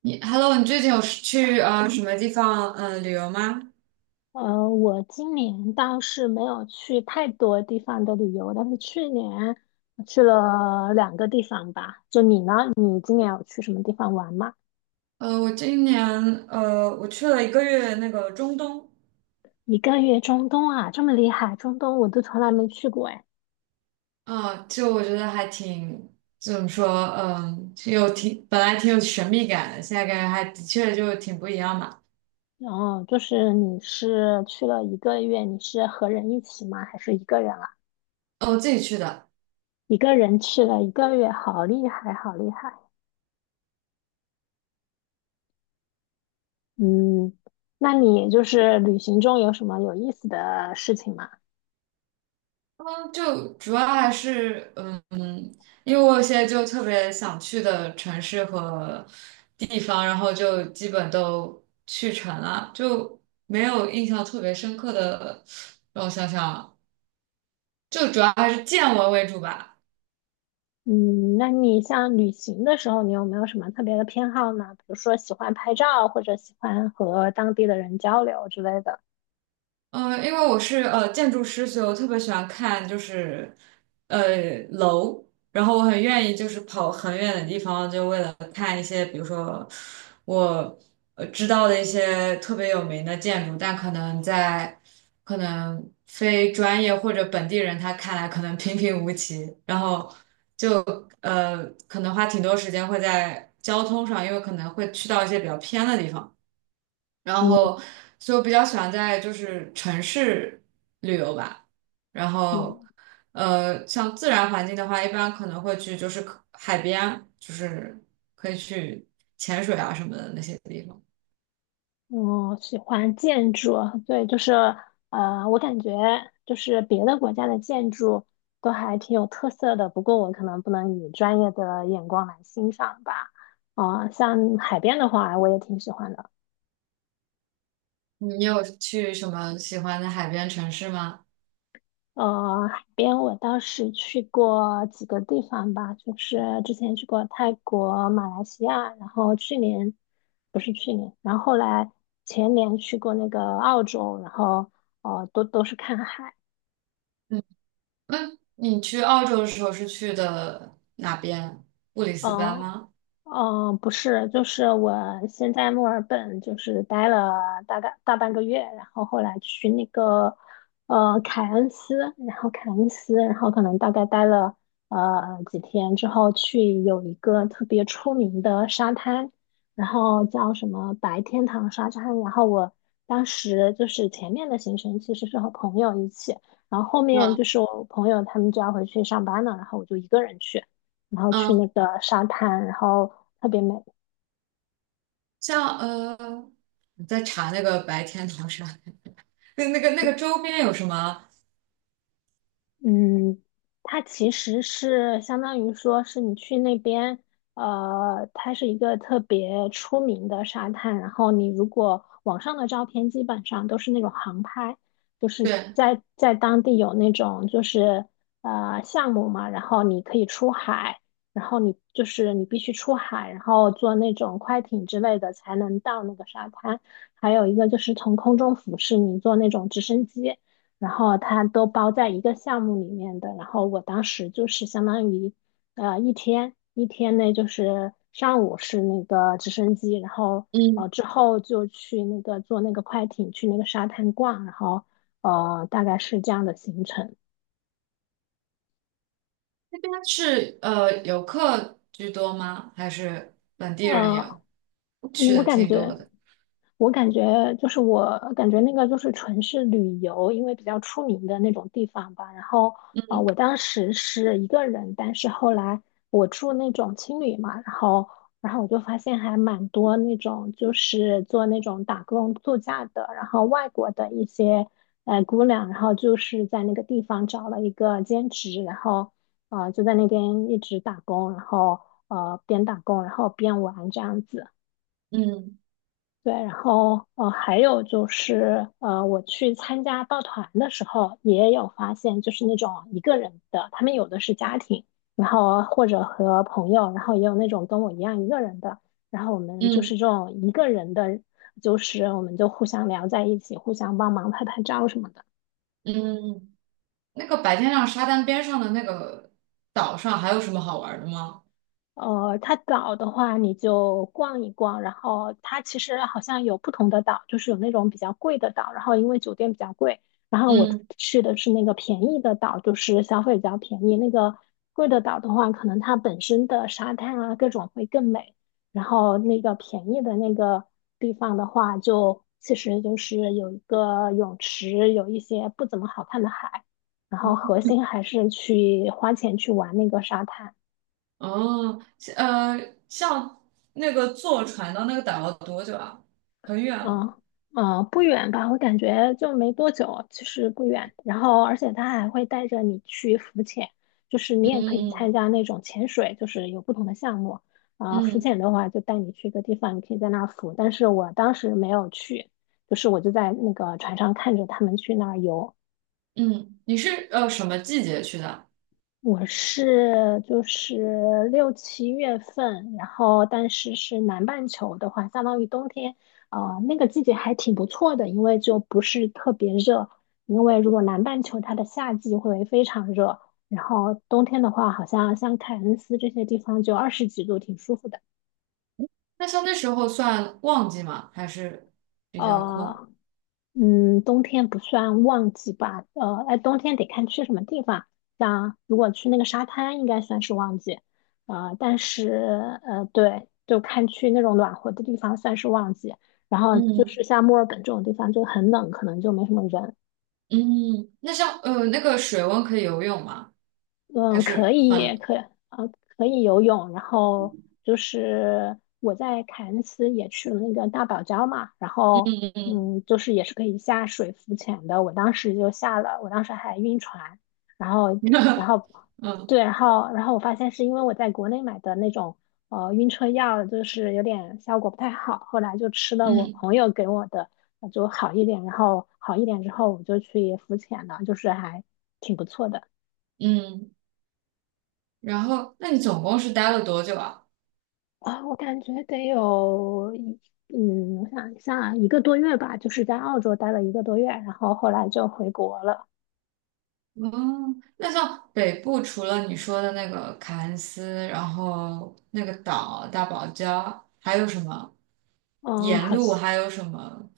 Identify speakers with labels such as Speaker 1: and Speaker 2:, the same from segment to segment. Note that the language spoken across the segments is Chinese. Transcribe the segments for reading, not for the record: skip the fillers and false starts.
Speaker 1: 你 Hello，你最近有去什么地方旅游吗？
Speaker 2: 我今年倒是没有去太多地方的旅游，但是去年去了两个地方吧。就你呢？你今年有去什么地方玩吗？
Speaker 1: 我今年我去了一个月那个中东，
Speaker 2: 一个月中东啊，这么厉害，中东我都从来没去过哎。
Speaker 1: 啊、就我觉得还挺怎么说，就本来挺有神秘感的，现在感觉还的确就挺不一样嘛。
Speaker 2: 然后就是你是去了一个月，你是和人一起吗？还是一个人啊？
Speaker 1: 哦，我自己去的。
Speaker 2: 一个人去了一个月，好厉害，好厉害。嗯，那你就是旅行中有什么有意思的事情吗？
Speaker 1: 嗯，就主要还是因为我现在就特别想去的城市和地方，然后就基本都去成了，就没有印象特别深刻的。让我想想，就主要还是见闻为主吧。
Speaker 2: 嗯，那你像旅行的时候，你有没有什么特别的偏好呢？比如说喜欢拍照，或者喜欢和当地的人交流之类的。
Speaker 1: 因为我是建筑师，所以我特别喜欢看就是楼，然后我很愿意就是跑很远的地方，就为了看一些，比如说我知道的一些特别有名的建筑，但可能非专业或者本地人他看来可能平平无奇，然后就可能花挺多时间会在交通上，因为可能会去到一些比较偏的地方。然
Speaker 2: 嗯
Speaker 1: 后所以我比较喜欢在就是城市旅游吧。然后
Speaker 2: 嗯，
Speaker 1: 像自然环境的话，一般可能会去就是可海边，就是可以去潜水啊什么的那些地方。
Speaker 2: 我喜欢建筑，对，就是,我感觉就是别的国家的建筑都还挺有特色的，不过我可能不能以专业的眼光来欣赏吧。啊、像海边的话，我也挺喜欢的。
Speaker 1: 你有去什么喜欢的海边城市吗？
Speaker 2: 海边我倒是去过几个地方吧，就是之前去过泰国、马来西亚，然后去年不是去年，然后后来前年去过那个澳洲，然后都是看海。
Speaker 1: 嗯，那你去澳洲的时候是去的哪边？布里斯班
Speaker 2: 嗯。
Speaker 1: 吗？
Speaker 2: 嗯，不是，就是我先在墨尔本就是待了大概大半个月，然后后来去那个凯恩斯，然后凯恩斯，然后可能大概待了几天之后，去有一个特别出名的沙滩，然后叫什么白天堂沙滩，然后我当时就是前面的行程其实是和朋友一起，然后后面就
Speaker 1: 嗯
Speaker 2: 是我朋友他们就要回去上班了，然后我就一个人去。然后去
Speaker 1: 嗯，
Speaker 2: 那个沙滩，然后特别美。
Speaker 1: 像我在查那个白天堂山，那个周边有什么？
Speaker 2: 嗯，它其实是相当于说是你去那边，它是一个特别出名的沙滩。然后你如果网上的照片基本上都是那种航拍，就是
Speaker 1: 对，
Speaker 2: 在当地有那种就是项目嘛，然后你可以出海，然后你就是你必须出海，然后坐那种快艇之类的才能到那个沙滩。还有一个就是从空中俯视，你坐那种直升机。然后它都包在一个项目里面的。然后我当时就是相当于，一天内就是上午是那个直升机，然后
Speaker 1: 嗯
Speaker 2: 之后就去那个坐那个快艇去那个沙滩逛，然后大概是这样的行程。
Speaker 1: 是游客居多吗？还是本地人也
Speaker 2: 呃，
Speaker 1: 有？我去
Speaker 2: 我
Speaker 1: 的
Speaker 2: 感
Speaker 1: 挺多
Speaker 2: 觉。
Speaker 1: 的。
Speaker 2: 我感觉那个就是纯是旅游，因为比较出名的那种地方吧。然后啊、我当时是一个人，但是后来我住那种青旅嘛，然后我就发现还蛮多那种就是做那种打工度假的，然后外国的一些姑娘，然后就是在那个地方找了一个兼职，然后啊、就在那边一直打工，然后边打工然后边玩这样子。
Speaker 1: 嗯
Speaker 2: 对，然后还有就是我去参加报团的时候，也有发现，就是那种一个人的，他们有的是家庭，然后或者和朋友，然后也有那种跟我一样一个人的，然后我们就是
Speaker 1: 嗯
Speaker 2: 这种一个人的，就是我们就互相聊在一起，互相帮忙拍拍照什么的。
Speaker 1: 嗯，那个白天亮沙滩边上的那个岛上还有什么好玩的吗？
Speaker 2: 它岛的话，你就逛一逛，然后它其实好像有不同的岛，就是有那种比较贵的岛，然后因为酒店比较贵，然后我
Speaker 1: 嗯。
Speaker 2: 去的是那个便宜的岛，就是消费比较便宜。那个贵的岛的话，可能它本身的沙滩啊各种会更美，然后那个便宜的那个地方的话就，其实就是有一个泳池，有一些不怎么好看的海，然后核心还是去花钱去玩那个沙滩。
Speaker 1: 哦，呃，像那个坐船到那个岛要多久啊？很远吗？
Speaker 2: 啊嗯，不远吧？我感觉就没多久，其实不远。然后，而且他还会带着你去浮潜，就是你
Speaker 1: 嗯
Speaker 2: 也可以参
Speaker 1: 嗯
Speaker 2: 加那种潜水，就是有不同的项目。啊、浮
Speaker 1: 嗯
Speaker 2: 潜的话就带你去一个地方，你可以在那儿浮。但是我当时没有去，就是我就在那个船上看着他们去那儿游。
Speaker 1: 嗯嗯，你是什么季节去的？
Speaker 2: 我是就是六七月份，然后但是是南半球的话，相当于冬天，那个季节还挺不错的，因为就不是特别热。因为如果南半球它的夏季会非常热，然后冬天的话，好像像凯恩斯这些地方就二十几度，挺舒服的。
Speaker 1: 那像那时候算旺季吗？还是比较空？
Speaker 2: 呃，嗯，冬天不算旺季吧？哎，冬天得看去什么地方。像如果去那个沙滩，应该算是旺季。但是,对，就看去那种暖和的地方算是旺季。然后就
Speaker 1: 嗯
Speaker 2: 是像墨尔本这种地方就很冷，可能就没什么人。
Speaker 1: 嗯，那像那个水温可以游泳吗？还
Speaker 2: 嗯，可
Speaker 1: 是很
Speaker 2: 以，呃可以游泳，然后就是我在凯恩斯也去了那个大堡礁嘛，然后
Speaker 1: 嗯
Speaker 2: 嗯，就是也是可以下水浮潜的，我当时就下了，我当时还晕船，然后
Speaker 1: 嗯
Speaker 2: 然后
Speaker 1: 嗯
Speaker 2: 对，然后我发现是因为我在国内买的那种晕车药，就是有点效果不太好，后来就吃了我
Speaker 1: 嗯
Speaker 2: 朋友给我的，就好一点，然后好一点之后我就去浮潜了，就是还挺不错的。
Speaker 1: 嗯。然后，那你总共是待了多久啊？
Speaker 2: 啊，我感觉得有一，嗯，我想一下，一个多月吧，就是在澳洲待了一个多月，然后后来就回国了。
Speaker 1: 哦，那像北部除了你说的那个凯恩斯，然后那个岛大堡礁，还有什么
Speaker 2: 嗯，
Speaker 1: 沿
Speaker 2: 好
Speaker 1: 路
Speaker 2: 像，
Speaker 1: 还有什么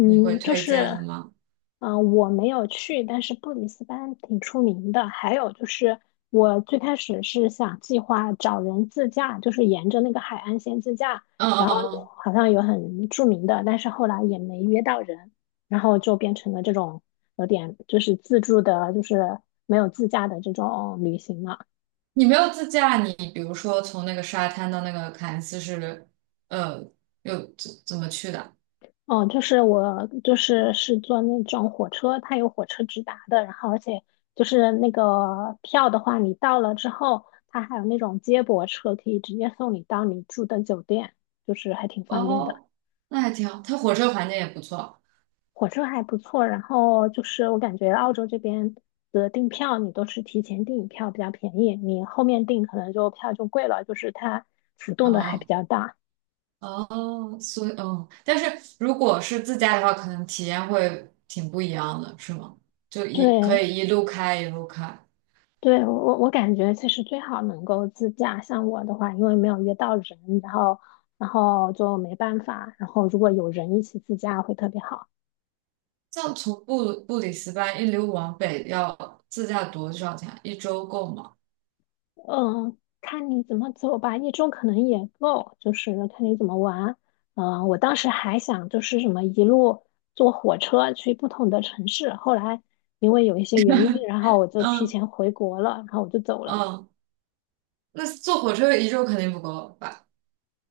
Speaker 1: 你会
Speaker 2: 就
Speaker 1: 推荐的
Speaker 2: 是，
Speaker 1: 吗？
Speaker 2: 嗯、我没有去，但是布里斯班挺出名的。还有就是，我最开始是想计划找人自驾，就是沿着那个海岸线自驾，
Speaker 1: 嗯嗯
Speaker 2: 然后
Speaker 1: 嗯。
Speaker 2: 好像有很著名的，但是后来也没约到人，然后就变成了这种有点就是自助的，就是没有自驾的这种旅行了。
Speaker 1: 你没有自驾，你比如说从那个沙滩到那个凯恩斯是，呃，又怎么去的？
Speaker 2: 哦，我是坐那种火车，它有火车直达的，然后而且就是那个票的话，你到了之后，它还有那种接驳车可以直接送你到你住的酒店，就是还挺方便的。
Speaker 1: 哦，那还挺好，它火车环境也不错。
Speaker 2: 火车还不错，然后就是我感觉澳洲这边的订票，你都是提前订票比较便宜，你后面订可能就票就贵了，就是它浮动的还比
Speaker 1: 嗯，
Speaker 2: 较大。
Speaker 1: 哦，所以嗯，但是如果是自驾的话，可能体验会挺不一样的，是吗？
Speaker 2: 对，
Speaker 1: 可以一路开一路开，
Speaker 2: 对，我感觉其实最好能够自驾。像我的话，因为没有约到人，然后然后就没办法。然后如果有人一起自驾会特别好。
Speaker 1: 像从布里斯班一路往北要自驾多少钱？一周够吗？
Speaker 2: 嗯，看你怎么走吧，一周可能也够，就是看你怎么玩。嗯，我当时还想就是什么一路坐火车去不同的城市，后来因为有一些原因，然后我就提
Speaker 1: 嗯
Speaker 2: 前回国了，然后我就走了。
Speaker 1: 嗯，那坐火车一周肯定不够吧？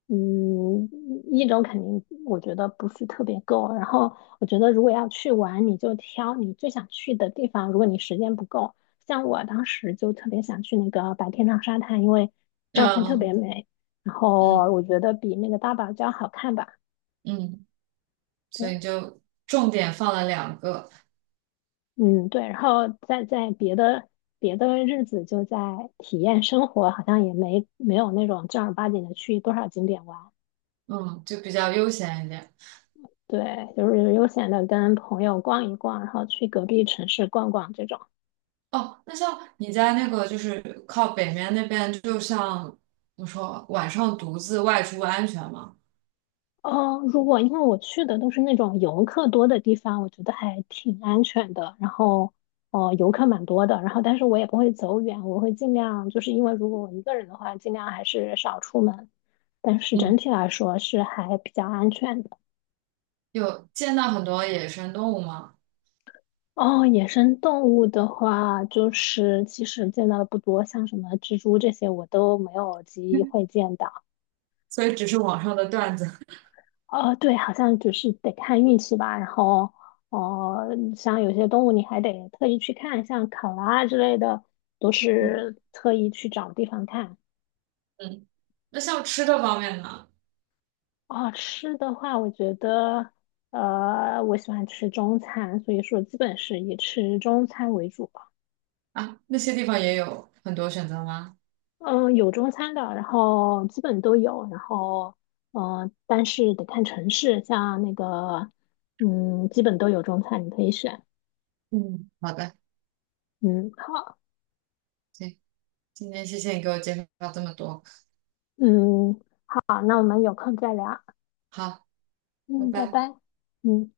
Speaker 2: 嗯，一周肯定我觉得不是特别够。然后我觉得如果要去玩，你就挑你最想去的地方。如果你时间不够，像我当时就特别想去那个白天堂沙滩，因为照片特
Speaker 1: 嗯
Speaker 2: 别美，然
Speaker 1: 嗯
Speaker 2: 后我觉得比那个大堡礁好看吧。
Speaker 1: 嗯。所
Speaker 2: 对，
Speaker 1: 以就重点放了两个，
Speaker 2: 嗯，对。然后再在别的日子就在体验生活，好像也没有那种正儿八经的去多少景点玩。
Speaker 1: 嗯，就比较悠闲一点。
Speaker 2: 对，就是悠闲的跟朋友逛一逛，然后去隔壁城市逛逛这种。
Speaker 1: 哦，那像你在那个就是靠北面那边，就像我说，晚上独自外出安全吗？
Speaker 2: 哦，如果因为我去的都是那种游客多的地方，我觉得还挺安全的。然后，哦，游客蛮多的。然后，但是我也不会走远，我会尽量，就是因为如果我一个人的话，尽量还是少出门。但是整
Speaker 1: 嗯，
Speaker 2: 体来说是还比较安全的。
Speaker 1: 有见到很多野生动物吗？
Speaker 2: 哦，野生动物的话，就是其实见到的不多，像什么蜘蛛这些我都没有机会 见到。
Speaker 1: 所以只是网上的段子。
Speaker 2: 哦，对，好像就是得看运气吧。然后，哦、像有些动物你还得特意去看，像考拉之类的，都
Speaker 1: 嗯
Speaker 2: 是特意去找地方看。
Speaker 1: 嗯，那像吃的方面呢？
Speaker 2: 哦，吃的话，我觉得，我喜欢吃中餐，所以说基本是以吃中餐为主吧。
Speaker 1: 啊，那些地方也有很多选择吗？
Speaker 2: 嗯，有中餐的，然后基本都有，然后，嗯，但是得看城市，像那个，嗯，基本都有中餐，你可以选。
Speaker 1: 嗯，好的，
Speaker 2: 嗯，好。
Speaker 1: 行，今天谢谢你给我介绍这么多，
Speaker 2: 嗯，好，那我们有空再聊。
Speaker 1: 好，拜
Speaker 2: 嗯，拜
Speaker 1: 拜。
Speaker 2: 拜。嗯。